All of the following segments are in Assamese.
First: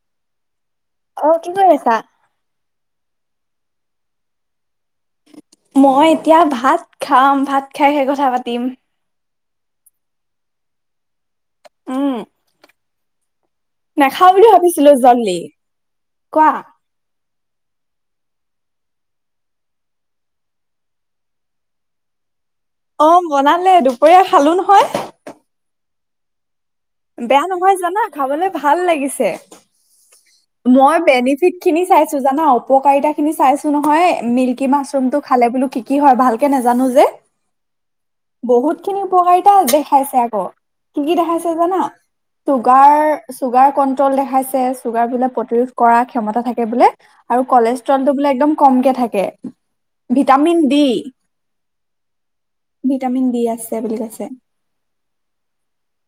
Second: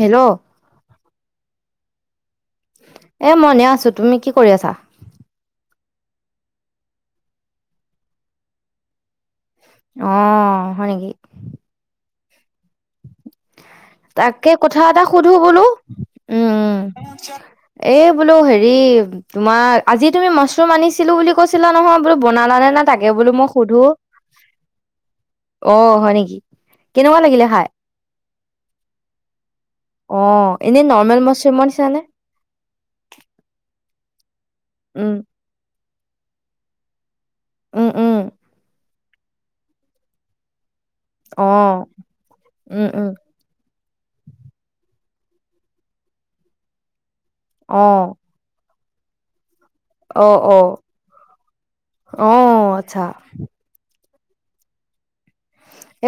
হেল্ল'। অ' কি কৰি আছা? এই মই এনেই আছোঁ। তুমি কি কৰি আছা? মই এতিয়া ভাত খাম, ভাত খাইহে কথা পাতিম। অঁ' হয় নেকি? উম্। তাকে কথা ভাবিছিলো এটা সুধো জল্দি বোলো, কোৱা উম। এই বোলো হেৰি তোমাৰ আজি তুমি মছৰুম আনিছিলো বুলি কৈছিলা নহয়, বোলো বনালা নে নাই? অঁ' বনালে দুপৰীয়া খালো নহয়। অ' হয় নেকি? কেনেকুৱা লাগিলে বেয়া খাই নহয় জানা খাবলে ভাল লাগিছে। অ এনেই মই নৰ্মেল বেনিফিট মাছৰুমৰ খিনি নিচিনানে চাইছো জানা উপকাৰিতা খিনি চাইছো নহয়, মিল্কি উম মাছৰুমটো খালে বোলো কি কি হয় ভালকে নাজানো যে। উম উম। বহুত খিনি উপকাৰিতা দেখাইছে আকৌ, কি কি অ দেখাইছে জানা? উম ছুগাৰ উম চুগাৰ কণ্ট্ৰল দেখাইছে, চুগাৰ বোলে প্ৰতিৰোধ কৰাৰ ক্ষমতা থাকে বোলে। আৰু অ কলেষ্ট্ৰলটো বোলে একদম কমকে থাকে। অ অ ভিটামিন ডি, অ আচ্ছা ভিটামিন ডি আছে বুলি কৈছে।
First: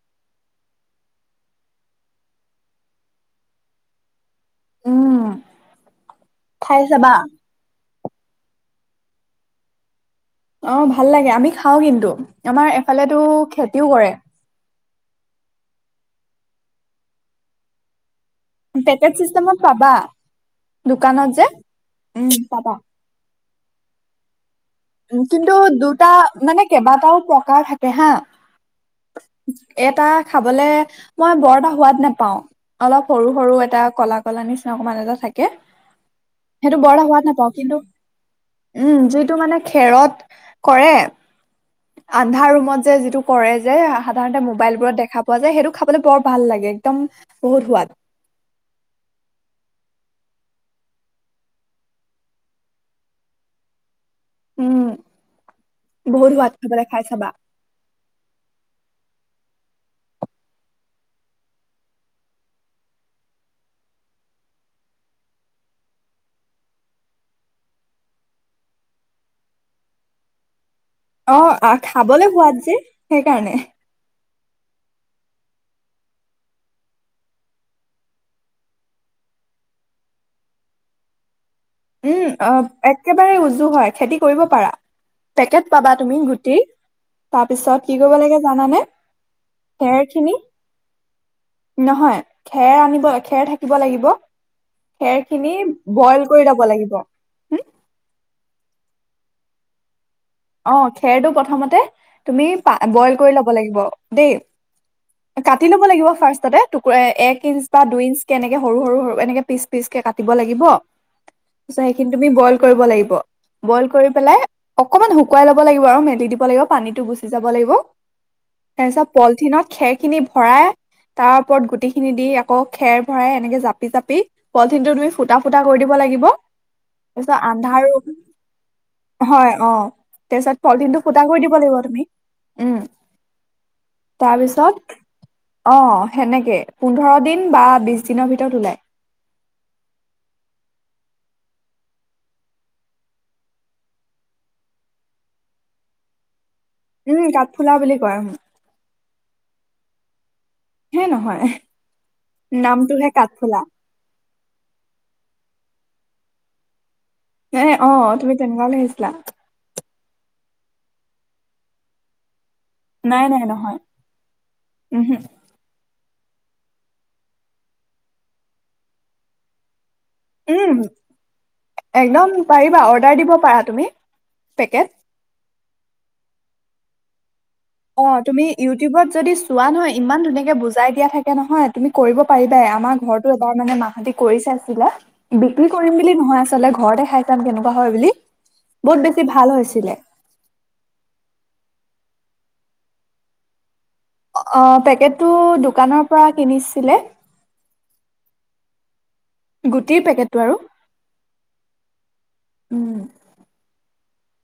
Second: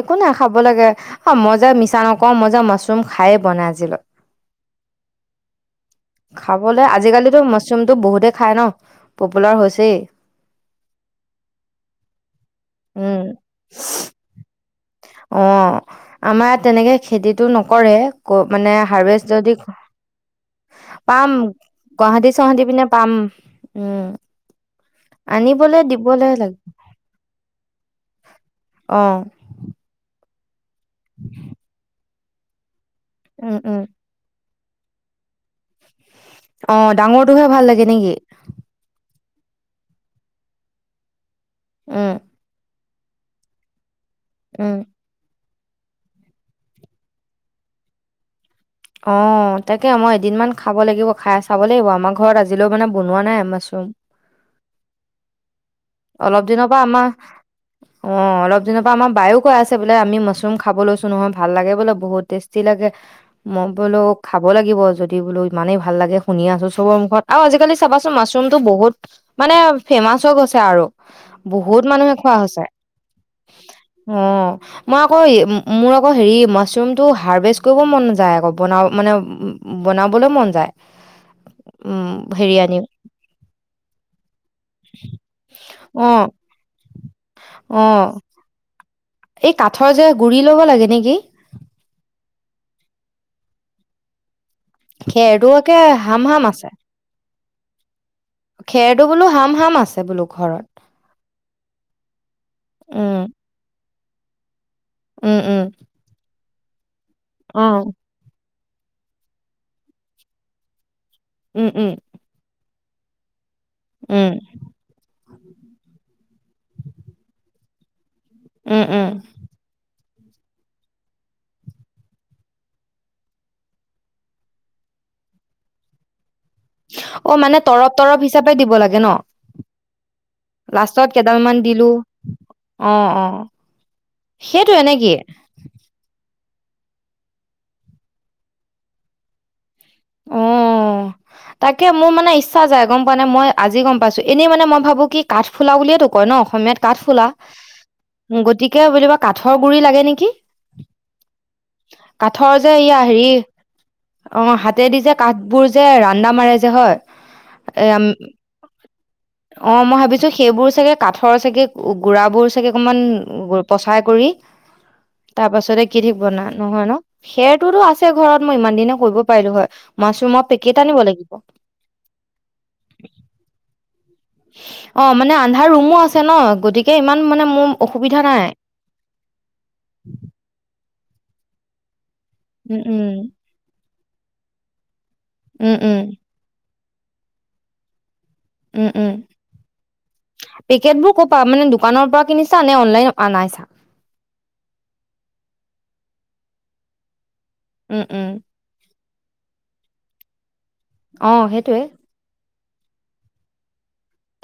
একো নাই খাব লাগে। অ' মই যে মিছা নকওঁ মই যে মাছৰুম খায়ে পোৱা নাই আজিলৈ। উম। খাই খাবলে, চাবা। আজিকালিতো মাছৰুমটো বহুতে খায় ন পপুলাৰ হৈছেই। অঁ ভাল লাগে আমি খাওঁ কিন্তু, আমাৰ এফালেতো উম খেতিও কৰে। অঁ আমাৰ ইয়াত তেনেকে খেতিটো নকৰে। ক মানে পেকেট হাৰ্ভেষ্ট যদি চিষ্টেমত পাবা দোকানত পাম, যে। গুৱাহাটী উম, চুৱাহাটী পাবা। পিনে পাম, উম্। উ্ম কিন্তু দুটা লাগে মানে কেইবাটাও প্ৰকাৰ থাকে হা। অঁ। এটা খাবলে মই বৰ এটা সোৱাদ নেপাও। অলপ সৰু সৰু উম উম এটা কলা কলা নিচিনা অকমান এটা থাকে, অ সেইটো বৰ এটা সোৱাদ ডাঙৰটোহে নেপাওঁ ভাল কিন্তু লাগে নেকি উম যিটো মানে খেৰত কৰে, উম আন্ধা ৰুমত যে যিটো কৰে যে সাধাৰণতে মোবাইল উম বোৰত দেখা পোৱা যে, সেইটো খাবলে বৰ ভাল লাগে একদম বহুত সোৱাদ। অঁ তাকে মই এদিনমান খাব লাগিব, খায় চাব লাগিব আমাৰ ঘৰত আজিলৈও মানে বনোৱা নাই মাছৰুম। উম। বহুত অলপ সোৱাদ দিনৰ পৰা খাবলৈ খাই আমাৰ চাবা অ অলপ দিনৰ পৰা আমাৰ বায়ো কৈ আছে বোলে আমি মাছৰুম খাব লৈছো নহয় ভাল লাগে বোলে বহুত টেষ্টি লাগে। মই বোলো খাব লাগিব যদি বোলো ইমানেই ভাল লাগে শুনি আছোঁ সবৰ মুখত আৰু আজিকালি চাবাচোন মাছৰুমটো বহুত মানে ফেমাচ হৈ গৈছে আৰু। অঁ আ বহুত খাবলে সোৱাদ যে সেইকাৰণে। অঁ। মই আকৌ এই মোৰ আকৌ হেৰি মাছৰুমটো হাৰ্ভেষ্ট কৰিব মন যায় আকৌ বনাব মানে উম উম বনাবলৈ মন যায়। উম অ হেৰি আনি একেবাৰে উজু হয় খেতি কৰিব পাৰা। পেকেট পাবা অ তুমি গুটি, অ তাৰপিছত কি কৰিব লাগে জানানে? এই কাঠৰ খেৰ যে খিনি গুৰি ল'ব লাগে নেকি নহয় খেৰ আনিব খেৰ থাকিব লাগিব খেৰ খেৰটো খিনি একে হাম বইল হাম কৰি আছে ব লাগিব। হুম, খেৰটো বোলো হাম হাম আছে বোলো। ঘৰত অ', খেৰটো প্ৰথমতে তুমি পা বইল উম কৰি ল'ব লাগিব দেই উম উম কাটি ল'ব লাগিব ফাৰ্ষ্টতে টুকুৰা এক অ ইঞ্চ বা দুই ইঞ্চ কেনেকে সৰু সৰু সৰু এনেকে পিচ পিচ কেে কাটিব লাগিব উম তৰপাচ উম সেইখিনি তুমি বইল কৰিব লাগিব বইল কৰি উম পেলাই অকনমান শুকুৱাই লব লাগিব আৰু মেলি দিব লাগিব পানীতটো গুচি যাব লাগিব। উম উম তাৰপিছত পলিথিনত খেৰ খিনি ভৰাই তাৰ ওপৰত গুটি খিনি দি আকৌ খেৰ ভৰাই এনেকে জাপি জাপি পলিথিনটো তুমি ফুটা ফুটা কৰি দিব লাগিব। অ', তাৰপিছত মানে আন্ধাৰ তৰপ ৰুম তৰপ হিচাপে দিব লাগে ন হয় অ তাৰপিছত পলিথিনটো লাষ্টত ফুটা কৰি দিব কেইডালমমান লাগিব দিলো তুমি উম অ, অ', তাৰপিছত সেইটোৱে নে কি? অ সেনেকে পোন্ধৰ দিন বা বিছ দিনৰ ভিতৰত ওলায় উ তাকে মোৰ মানে ইচ্ছা যায় গম পোৱা নাই মই আজি গম পাইছো এনেই মানে মই ভাবো কি কাঠফুলা বুলিয়ে কয় ন অসমীয়াত উম, কাঠফুলা বুলি কয় উম, গতিকে [unintelligible] কাঠৰ গুৰি লাগে নেকি হে নহয় কাঠৰ যে ইয়া নামটোহে হেৰি কাঠফুলা অ হাতেদি যে কাঠবোৰ যে ৰান্দা মাৰে যে হয় এ অ তুমি তেনেকুৱাও লৈ আহিছিলা অ মই ভাবিছো সেইবোৰ চাগে কাঠৰ চাগে গুড়া বোৰ াগে অকণমান নাই নাই নহয় পচাৰ কৰি উমহু, তাৰ পাছতে কি ঠিক বনা নহয় ন খেৰটোতো আছে ঘৰত মই ইমান দিনে কৰিব পাৰিলো হয় মাছৰুমৰ উম। পেকেট আনিব লাগিব একদম পাৰিবা অৰ্ডাৰ দিব পাৰা তুমি পেকেট অ মানে আন্ধাৰ ৰুমো আছে ন গতিকে ইমান মানে মোৰ অ অসুবিধা তুমি নাই ইউটিউবত যদি চোৱা নহয় ইমান ধুনীয়াকে বুজাই দিয়া থাকে [unintelligible] নহয় তুমি কৰিব পাৰিবাই উম আমাৰ উম ঘৰতো এবাৰ মানে মাহতি কৰি চাই চিলে বিক্ৰী উম কৰিম উম বুলি নহয় আচলতে ঘৰতে খাই চাম কেনেকুৱা হয় বুলি বহুত বেছি ভাল হৈছিলে পেকেট বোৰ কৰপা মানে দোকানৰ পৰা কিনিছা নে অনলাইন আনাইছা অঁ পেকেটটো দোকানৰ পৰা কিনিছিলে উম উম গোটেই পেকেটটো আৰু অ সেইটোৱে উম!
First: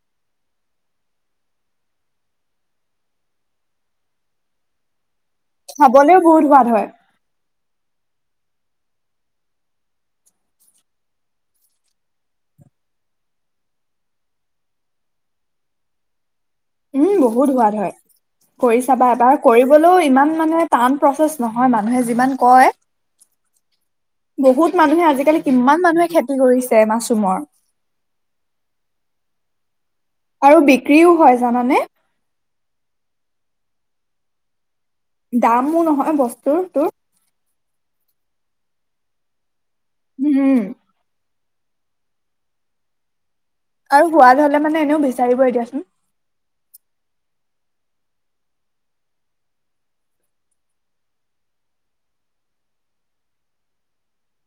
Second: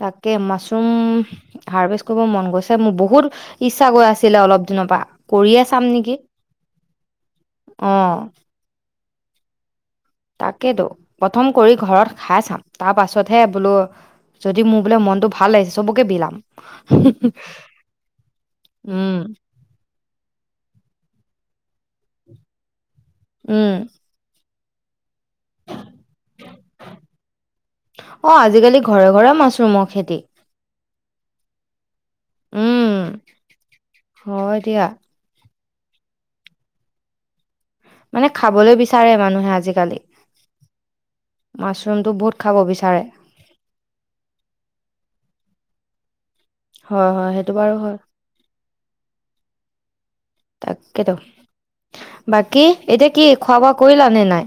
তাকে মাচৰুম হাৰ্ভেষ্ট কৰিব মন গৈছে? মোৰ বহুত ইচ্ছা গৈ আছিলে অলপ দিনৰ পা! কৰিয়ে চাম নেকি? খাবলেও বহুত সোৱাদ হয়। অ'! তাকেতো প্ৰথম কৰি ঘৰত খাই চাম তাৰ? পাছতহে বোলো! যদি মোৰ বোলে মনটো ভাল লাগিছে! চবকে বিলাম! উম ', বহুত সোৱাদ হয়! কৰি চাবা এবাৰ? কৰিবলৈও ইমান মানে টান প্ৰচেছ নহয় মানুহে যিমান কয়! উম! বহুত মানুহে আজিকালি কিমান মানুহে খেতি কৰিছে মাছৰুমৰ। অ আজিকালি ঘৰে ঘৰে মাছৰুমৰ খেতি। আৰু বিক্ৰীও হয় জানানে। উম হয় দিয়া। দামো নহয় বস্তু তোৰ, মানে খাবলৈ বিচাৰে মানুহে আজিকালি। হম, মাছৰুমটো বহুত খাব বিচাৰে। আৰু সোৱাদ হলে মানে এনেও বিচাৰিব এ দিয়াচোন। হয় হয় সেইটো বাৰু হয়। তাকেতো। বাকী এতিয়া কি খোৱা বোৱা কৰিলা নে নাই।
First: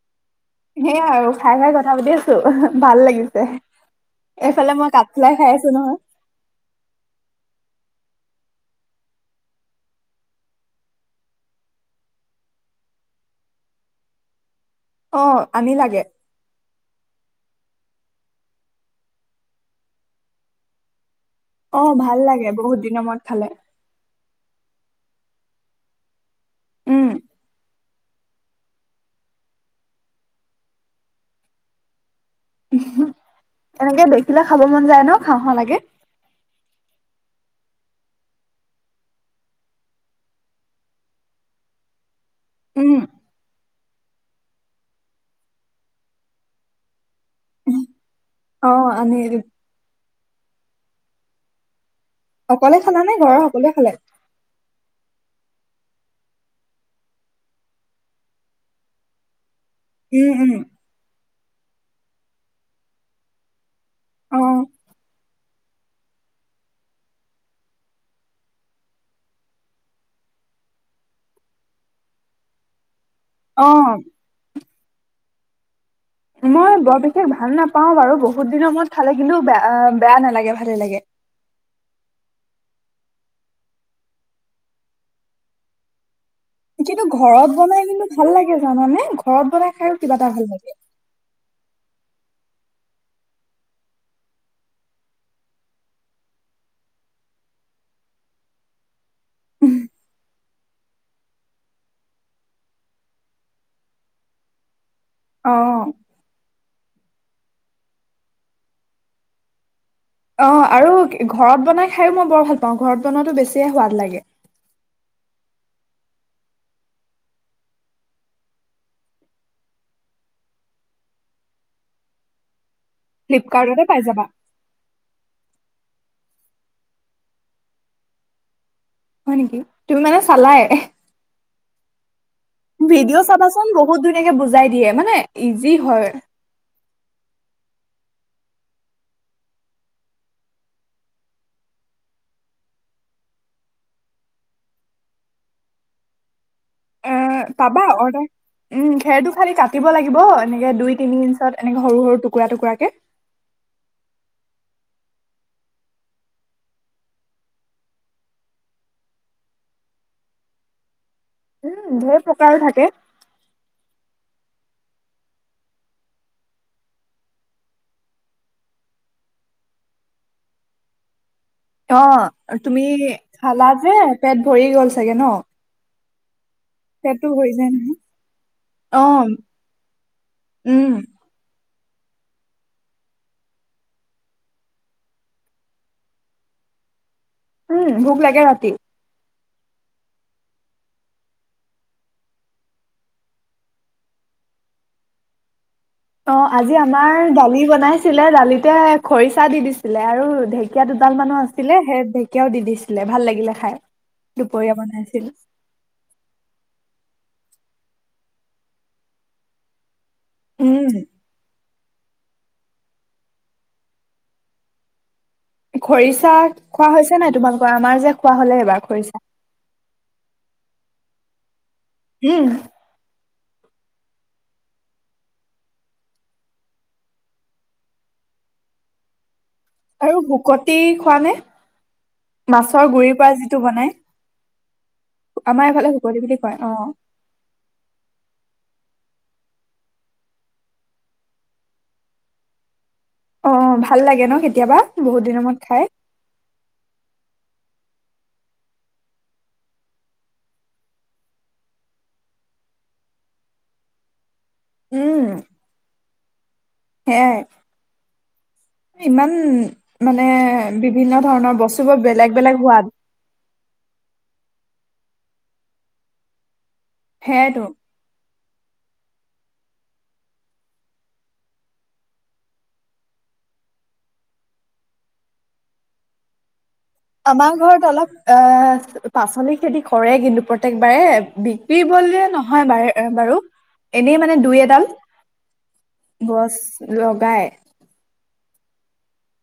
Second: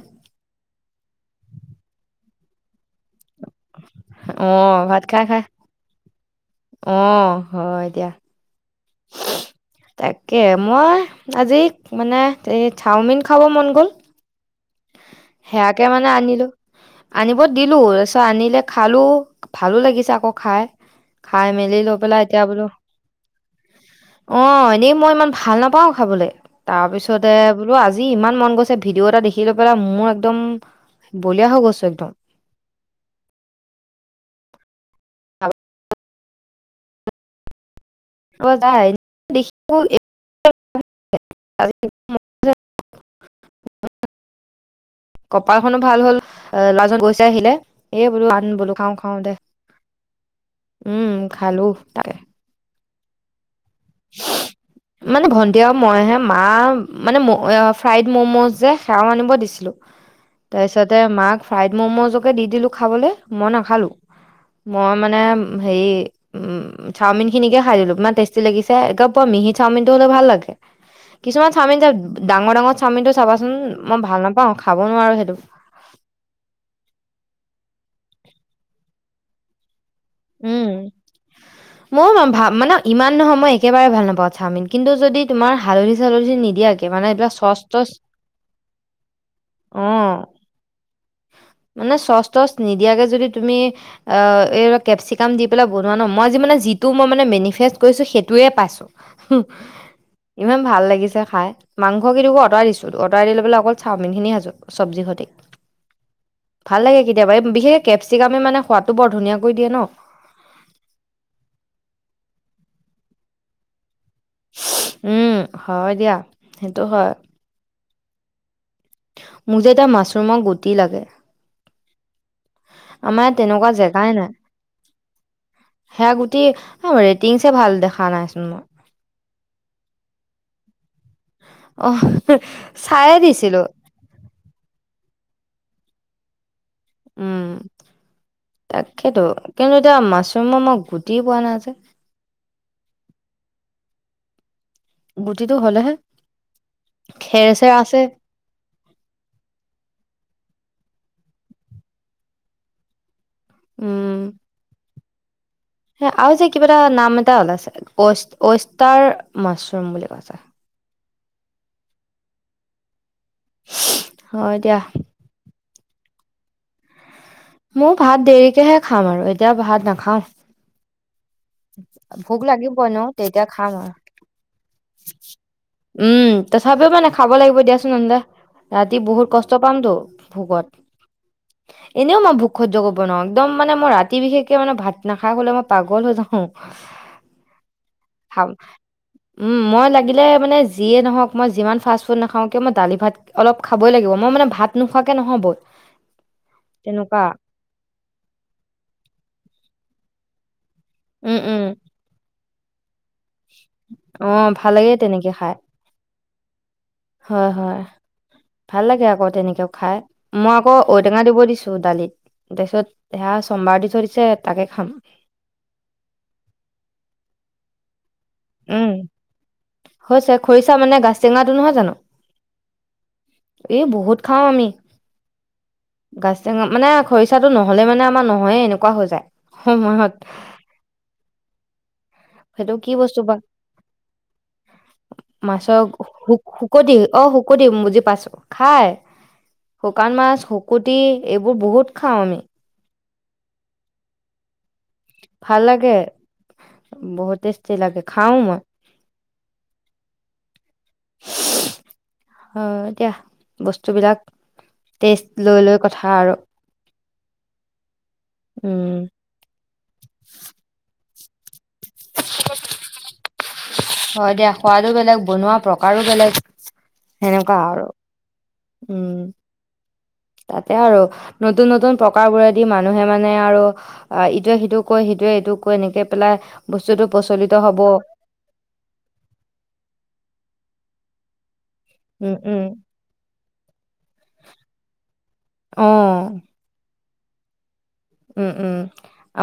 সেই আৰু খাই খাই কথা পাতি আছো ভাল লাগিছে। এইফালে মই কাঠফলাই খাই আছো নহয়। অ হয় দিয়া। তাকে মই আজি মানে এই চাওমিন খাব মন গ'ল। অ আনি সেয়াকে লাগে মানে আনিলো। আনিব দিলো তাৰপিছত আনিলে খালোঁ ভালো লাগিছে আকৌ খাই। খাই মেলি অ লৈ ভাল পেলাই এতিয়া লাগে বোলো। বহুত দিনৰ মূৰত খালে অ এনেই মই ইমান ভাল নাপাওঁ খাবলে। তাৰ উম পিছতে বোলো আজি ইমান মন গৈছে ভিডিঅ এটা দেখি, সি লৈ পেলাই মোৰ একদম বলিয়া হৈ গৈছো একদম, তাকে দেখিলে খাব মন যায় ন খাও খাও লাগে। [unintelligible] উম [inaudible] কপালখনো ভাল হল ল'ৰাজন গৈ চায় আহিলে এই বোলো অ বোলো খাওঁ খাও দে আনি উম খালো তাকে। অকলে খালা নে ঘৰৰ সকলোৱে খালে। [unintelligible] মানে ভন্টি আৰু মইহে মা মানে ফ্ৰাইড মমজে যে সেৱাও আনিব দিছিলো। উম উম, তাতে মাক ফ্ৰাইড মমজকে দি দিলো খাবলে মই নাখালো। অ', মই মানে হেৰি উ চাওমিন খিনিকে খাই দিলো ইমান টেষ্টি লাগিছে। গাপ পোৱা মিহি চাওমিনটো হ'লে ভাল লাগে কিছুমান চাওমিন ডাঙৰ ডাঙৰ চাওমিনটো চাবাচোন মই অ', ভাল নাপাওঁ খাব নোৱাৰো সেইটো। মই বৰ বিশেষ ভাল নাপাও বাৰু বহুত দিনৰ মূৰত খালে কিন্তু বেয়া বেয়া নালাগে ভালেই লাগে। [inaudible] মই ভ মানে ইমান নহয় মই একেবাৰে ভাল নাপাওঁ চাওমিন কিন্তু যদি তোমাৰ হালধি চালধি নি কিন্তু ঘৰত বনাই কিন্তু ভাল লাগে জানানে ঘৰত বনাই অ খাইো কিবা এটা ভাল লাগে। মানে চচ তচ নিদিয়াকে যদি তুমি অ এই কেপচিকাম দি পেলাই বনোৱা ন মইজি মান যিটো মই মানে মেনিফেষ্ট কৰিছোঁ সেইটোৱে পাইছোঁ। হুহ ইমান ভাল লাগিছে খাই। মাংসখিন আ অতাৰ দিছো অতটাৰ দি লৈ পেলাই অকল চাওমিন খাইছো চবজি সতি। অ ভাল লাগে কেতিয়াবা বিশেষ কেপচিকামে মানে সোৱাদটো বৰ ধুনীয়াকৈ দিয়ে ন। অঁ আৰু ঘৰত বনাই খাইও মই বৰ ভাল পাওঁ, ঘৰত বনোৱাাতো বেছিয়ে সোৱাদ লাগে। উম হয় দিয়া, সেইটো হয়। মোক যে এতিয়া মাছৰুমৰ গুটি লাগে। আমাৰ ইয়াত তেনেকুৱা ফ্লিপকাৰ্টতে পাই জেগাই যাবা। নাই। সেয়া গুটি ৰেটিংছে ভাল দেখা নাইচোন মই। হয় নেকি, তুমি মানে চালাই। অ চায়ে ভিডিঅ' দিছিলো চাবাচোন বহু হুত ধুনীয়াকে বুজাই দিয়ে মানে ইজি হয়। উম তাকেইেতো, কিন্তু এতিয়া মাছৰুমো মই গুটি পোৱা নাই যে। গুটিটো হ'লেহে এ‌ খেৰ চেৰ পাবা আছে অৰ্ডাৰ উম খেৰটো খালি কাটিব লাগিব এনেকে দুই তিনি ইঞ্চত এনেকে সৰু টুকুৰাটুৰাকে। উম। সে আৰু যে কিবা এটা নাম এটা ওলাইছে, ৱেষ্টাৰ মাছৰুম বুলি কৈছে। উম, ঢেৰ প্ৰকাৰ থাকে। হয় দিয়া। মোৰ ভাত দেৰিকেহে খাম আৰু, এতিয়া ভাত নাখাওঁ। অঁ ভোক লাগিব তুমি এনেও তেতিয়া খালা খাম আৰু যে, পেট ভৰি গ'ল চাগে ন। উম। তথাপিও মানে পেটটো খাব ভৰি লাগিব যায় দিয়াচোন নহয় এনকা অ ৰাতি বহুত কষ্ট পামতো ভোকত। উম এনেও মই ভোক সহ্য ক'ব নোৱাৰওঁ, একদম মানে মই ৰাতি বিশেষকে মানে ভাত নাখাই শুলে মই পাগল হৈ যাওঁ। [inaudible] উম ভোক লাগে ৰাতি উম, মই লাগিলে মানে যিয়ে নহওক মই যিমান ফাষ্ট ফুড নাখাওঁ কিয় মই দালি ভাত অলপ খাবই লাগিব, মই মানে ভাত নোখোৱাকে নহ'ব। অঁ, আজি আমাৰ তেনেকুৱা দালি বনাইছিলে দালিতে খৰিচা দি দিছিলে আৰু ঢে কীয়া দুডাল উম মানুহ উম আছিলে সেই ঢেকীয়াও দি দিছিলে ভাল লাগিলে খাই, অ ভাল দুপৰীয়া লাগে বনাইছিল। তেনেকে খাই হয় হয়, ভাল লাগে আকৌ তেনেকেয়ো খাই মই আকৌ উম ঔটেঙা দিব দি ছোঁ দালিত, তাৰপিছত সেয়া চোমবাৰ দি থৈ দিছো তাকে খাম। খৰিচা খোৱা হৈছে নাই তোমালোকৰ? আমাৰ যে খোৱা হলে এইবাৰ উম খৰিচা। হৈছে, খৰিচা মানে গাজ টেঙাটো নহয় জানো। উম। এই বহুত খাওঁ আমি। গাছ চেঙা মানে খৰিচাটো নহলে মানে আমাৰ নহয়ে এনেকুৱা হৈ যায়। সময়ত আৰু শুকতি খোৱা নে? সেইটো মাছৰ কি গুৰিৰ বস্তু বা পৰা যিটো বনাই, আমাৰ এইফালে শুকলি বুলি কয় অঁ। অঁ, শুকতি উম বুজি পাইছো খাই। শুকান মাছ শুকুতি এইবোৰ বহুত খাওঁ আমি। অঁ, ভাল লাগে ন কেতিয়াবা। বহুত দিনৰ মূৰত ভাল খাই লাগে, বহুত টেষ্টি লাগে খাও মই। অঁ, এতিয়া বস্তু বিলাক টেষ্ট লৈ লৈ কথা আৰু। সেইয়াই। উম। ইমান মানে বিভিন্ন ধৰণৰ বস্তু বোৰ বেলেগ বেলেগ সোৱাদ। হয় দিয়া সোৱাদো বেলেগ বনোৱা প্ৰকাৰো বেলেগ সেনেকুৱা সেয়াইতো আৰু। উম। তাকে আৰু নতুন নতুন প্ৰকাৰ বোৰেদি মানুহে মানে আৰু। অ', ইটোৱে সিটোক কয় সিটোৱে ইটোক কয় এনেকে পেলাই বস্তুটো প্ৰচলিত হ'ব। অ', পাচলি খেতি কৰে কিন্তু প্ৰত্যেকবাৰে বি উম [unintelligible] উম নহয় বা-বাৰু এনেই মানে দুই এডাল। অ'। গছ লগাই। উম, উম।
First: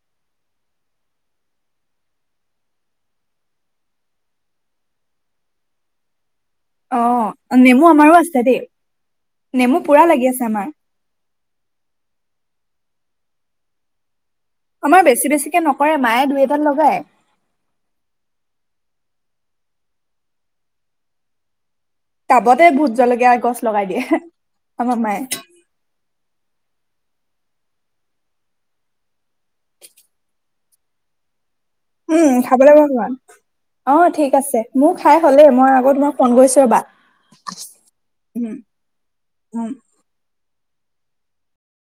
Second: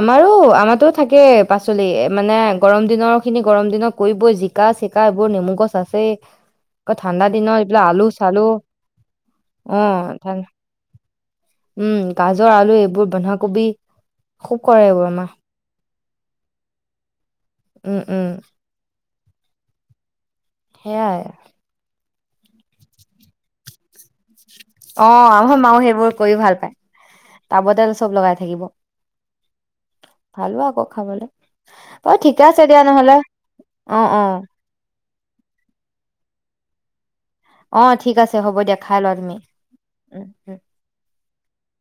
আমাৰো আমাৰতো থাকেই পাচলি মানে গৰম দিনৰখিনি গৰম দিনত কৰিবই যি কা চিকা এইবোৰ নেমু গছ আছেই। অ আকৌ ঠাণ্ডা দিনত নেমু এইবিলাক আলু আমাৰো আছে চালু দেই নেমু অ', পুৰা লাগি ঠা আছে আমাৰ উম, গাজৰ আলু এইবোৰ বন্ধাকবি। খুব কৰে আমাৰ এইবোৰ বেছি বেছিকে নকৰে মায়ে দুই এডাল লগায়। উম, উম সেইয়াই। টাবতে ভূত জলকীয়া গছ লগাই দিয়ে। আমাৰ মায়ে অ', আমাৰ মাউ সেইবোৰ কৰি ভাল পায় টাবতে চব লগাই থাকিব। ভালো আকৌ খাবলে। উম, খাবলৈ [unintelligible] অ', ঠিক আছে। মোৰ খাই হ'লেই মই আকৌ তোমাক ফোন কৰিছোঁ ৰ'বা। অ', ঠিক আছে উম হ'ব দিয়া খাই লোৱা তুমি উম উম, উম।